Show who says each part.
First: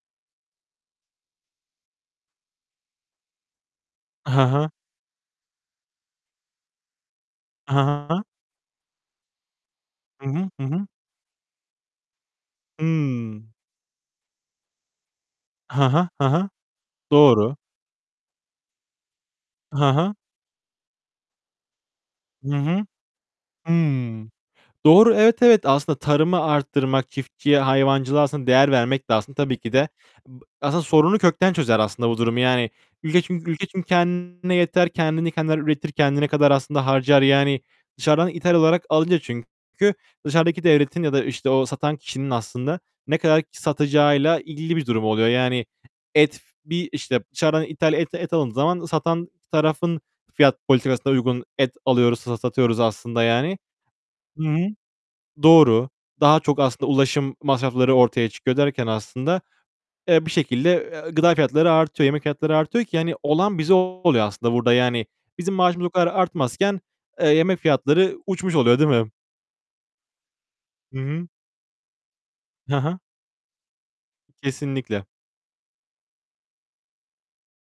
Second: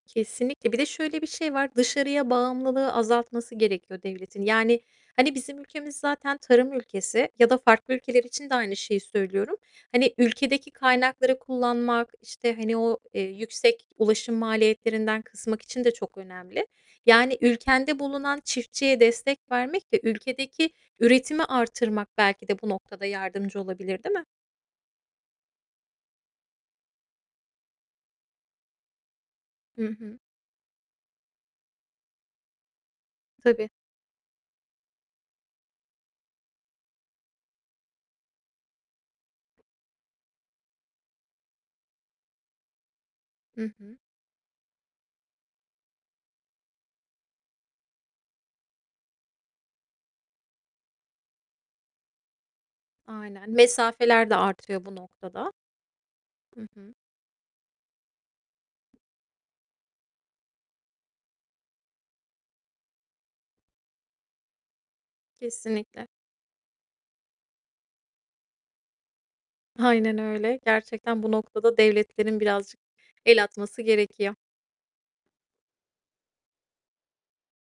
Speaker 1: Kesinlikle. Bir de şöyle bir şey var: Dışarıya bağımlılığı azaltması gerekiyor devletin.
Speaker 2: Ha ha.
Speaker 1: Yani hani bizim ülkemiz zaten tarım ülkesi ya da
Speaker 2: Ha
Speaker 1: farklı
Speaker 2: ha.
Speaker 1: ülkeler için de aynı şeyi söylüyorum. Hani
Speaker 2: Hı hı, hı
Speaker 1: ülkedeki
Speaker 2: hı.
Speaker 1: kaynakları kullanmak işte, hani, o, eee,
Speaker 2: Hımm.
Speaker 1: yüksek ulaşım maliyetlerinden kısmak için
Speaker 2: Ha
Speaker 1: de
Speaker 2: ha,
Speaker 1: çok
Speaker 2: ha ha.
Speaker 1: önemli. Yani
Speaker 2: Doğru.
Speaker 1: ülkende bulunan çiftçiye destek vermek
Speaker 2: Ha
Speaker 1: ve
Speaker 2: ha.
Speaker 1: ülkedeki üretimi artırmak belki
Speaker 2: Hı
Speaker 1: de bu
Speaker 2: hı.
Speaker 1: noktada yardımcı olabilir, değil mi?
Speaker 2: Hımm. Doğru. Evet, evet. Aslında tarımı artırmak, çiftçiye, hayvancılığa, aslında, değer vermek de aslında tabii ki
Speaker 1: Hı
Speaker 2: de
Speaker 1: hı.
Speaker 2: ıb aslında sorunu kökten çözer, aslında, bu durumu. Yani, üle çünkü ülke
Speaker 1: Tabii.
Speaker 2: çünkü kendine yeter, kendini kendiler üretir, kendine kadar aslında harcar. Yani, dışarıdan ithal olarak alınca çünkü dışarıdaki devletin ya da işte o satan kişinin aslında ne kadar
Speaker 1: Hı hı.
Speaker 2: satacağıyla ilgili bir durum oluyor. Yani, et f bir, işte, dışarıdan ithal et et alındığı zaman satan tarafın fiyat politikasına uygun et alıyoruz, sa satıyoruz aslında
Speaker 1: Aynen.
Speaker 2: yani.
Speaker 1: Mesafeler de
Speaker 2: Hı hı.
Speaker 1: artıyor bu noktada.
Speaker 2: Doğru. Daha çok
Speaker 1: Hı
Speaker 2: aslında
Speaker 1: hı.
Speaker 2: ulaşım masrafları ortaya çıkıyor derken aslında, eee, bir şekilde, eee, gıda fiyatları artıyor, yemek fiyatları artıyor ki hani olan bize oluyor aslında burada yani. Bizim maaşımız o kadar
Speaker 1: Kesinlikle.
Speaker 2: artmazken, eee, yemek fiyatları uçmuş oluyor, değil mi?
Speaker 1: Aynen öyle.
Speaker 2: Hı
Speaker 1: Gerçekten
Speaker 2: hı.
Speaker 1: bu noktada devletlerin
Speaker 2: Ha
Speaker 1: birazcık
Speaker 2: ha.
Speaker 1: el atması gerekiyor.
Speaker 2: Kesinlikle.